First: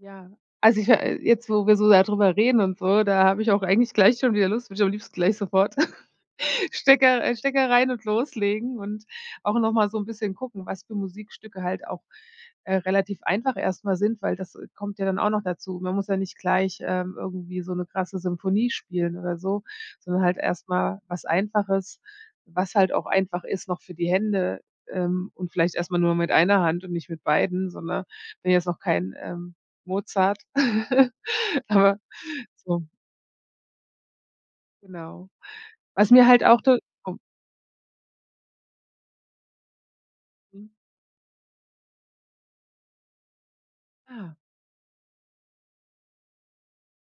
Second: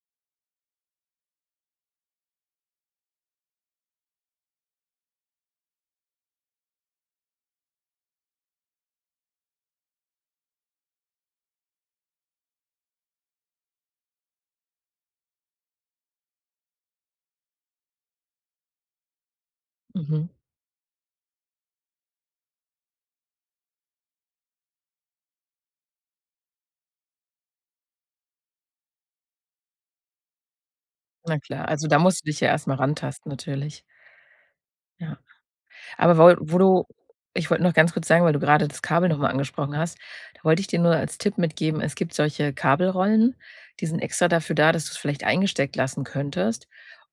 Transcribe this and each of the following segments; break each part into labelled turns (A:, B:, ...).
A: Ja, also, ich ma jetzt, wo wir so darüber reden und so, da habe ich auch eigentlich gleich schon wieder Lust, würde ich am liebsten gleich sofort Stecker, äh, Stecker rein und loslegen und auch noch mal so 'n bisschen gucken, was für Musikstücke halt auch, äh, relativ einfach erst mal sind, weil das, äh, kommt ja dann auch noch dazu. Man muss ja nicht gleich, ähm, irgendwie so 'ne krasse Symphonie spielen oder so, sondern
B: Mhm.
A: halt erst mal was Einfaches, was halt auch einfach ist noch für die Hände, ähm, und vielleicht erstmal nur mit einer Hand und nicht mit beiden, so, ne? Bin jetzt noch kein, ähm, Mozart.
B: Na klar, also da
A: Aber
B: musst du dich ja erst mal
A: so.
B: rantasten natürlich. Ja.
A: Genau. Was
B: Aber
A: mir
B: woll
A: halt
B: wo
A: auch du
B: du
A: [unintelligible]
B: ich wollte noch ganz kurz sagen, weil du gerade das Kabel noch mal angesprochen hast, da wollte ich
A: Mhm.
B: dir nur als Tipp mitgeben, es gibt solche Kabelrollen, die sind extra
A: Ah.
B: dafür da, dass du es vielleicht eingesteckt lassen könntest.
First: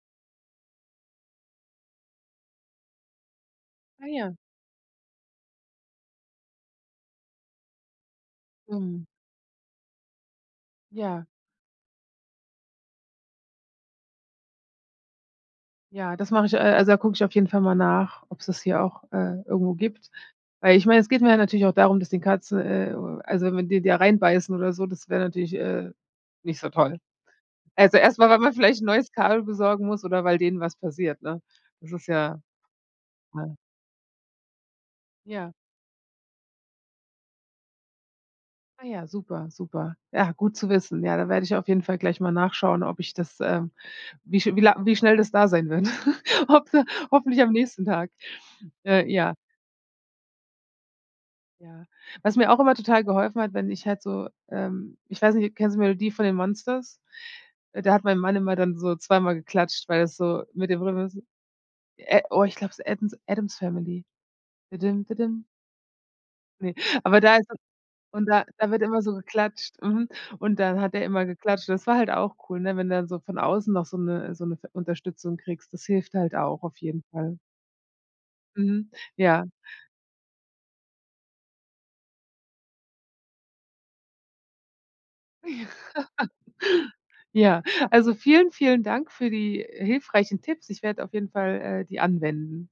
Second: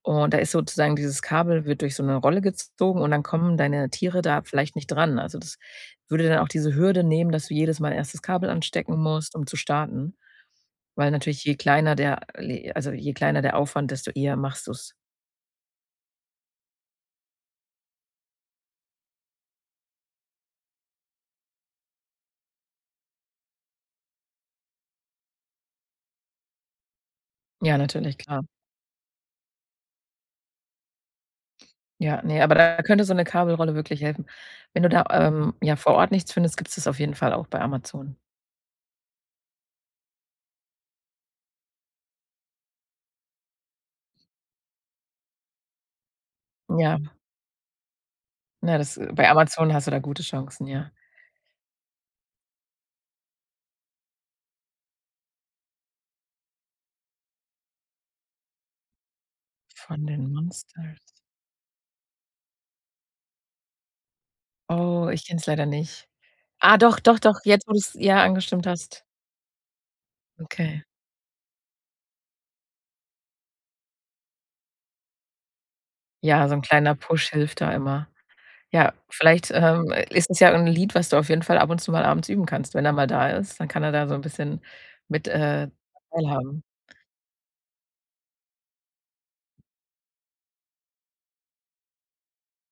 B: Und, da ist sozusagen dieses Kabel wird durch so 'ne Rolle gezogen und dann kommen deine
A: Ah
B: Tiere
A: ja.
B: da vielleicht nicht dran. Also, das würde dann auch diese Hürde nehmen, dass du jedes Mal erst das Kabel anstecken
A: Mhm.
B: musst, um zu starten. Weil
A: Ja.
B: natürlich, je kleiner der le also, je kleiner der Aufwand, desto eher machst du's.
A: Ja, das mache ich äh, also da gucke ich auf jeden Fall mal nach, ob es das hier auch, äh, irgendwo gibt. Weil ich meine, es geht mir ja natürlich auch darum, dass die Katze äh, also wenn die da reinbeißen oder so, das wäre natürlich, äh, nicht so toll.
B: Ja,
A: Also
B: natürlich,
A: erst mal, weil
B: klar.
A: man vielleicht 'n neues Kabel besorgen muss oder weil denen was passiert, ne? Das ist
B: Ja,
A: ja
B: ne, aber da könnte so 'ne
A: [unintelligible]
B: Kabelrolle wirklich helfen. Wenn du da, ähm,
A: Ja.
B: ja, vor Ort nichts findest, gibt's das auf jeden Fall auch bei Amazon.
A: Ah ja, super, super. Ja, gut zu wissen. Ja, da werde ich auf jeden Fall gleich mal nachschauen, ob ich das ähm, wie schn wie lang wie schnell das da sein wird. Hoffe
B: Ja.
A: hoffentlich am nächsten Tag.
B: Na, das
A: Äh,
B: bei
A: ja.
B: Amazon hast du da gute Chancen, ja.
A: Ja, was mir auch immer total geholfen hat, wenn ich halt so, ähm ich weiß nicht, kennst du die Melodie von den Monsters? Äh, da hat mein Mann immer dann so zweimal geklatscht, weil
B: Von
A: das
B: den
A: so mit dem
B: Monsters?
A: Rhythmus äh, oh, ich glaube, es ist Eddens Addams Family. Didim
B: Oh, ich kenne
A: didim.
B: es leider nicht.
A: Ne,
B: Ah, doch, doch,
A: aber da
B: doch,
A: ist es
B: jetzt, wo du es, ja,
A: und da
B: angestimmt
A: da wird immer
B: hast.
A: so geklatscht, mhm, und dann
B: Okay.
A: hat er immer geklatscht, und das war halt auch cool, ne? Wenn du dann so von außen noch so 'ne so 'ne ve Unterstützung kriegst, das hilft halt
B: Ja, so 'n
A: auch auf
B: kleiner
A: jeden
B: Push
A: Fall.
B: hilft da immer.
A: Mhm.
B: Ja,
A: Ja.
B: vielleicht, ähm, ist es ja irgend 'n Lied, was du auf jeden Fall ab und zu mal abends üben kannst. Wenn er mal da ist, dann kann er da so 'n bisschen mit, äh, teilhaben.
A: Ja, also vielen, vielen Dank für die hilfreichen Tipps. Ich werde auf jeden Fall, äh, die anwenden.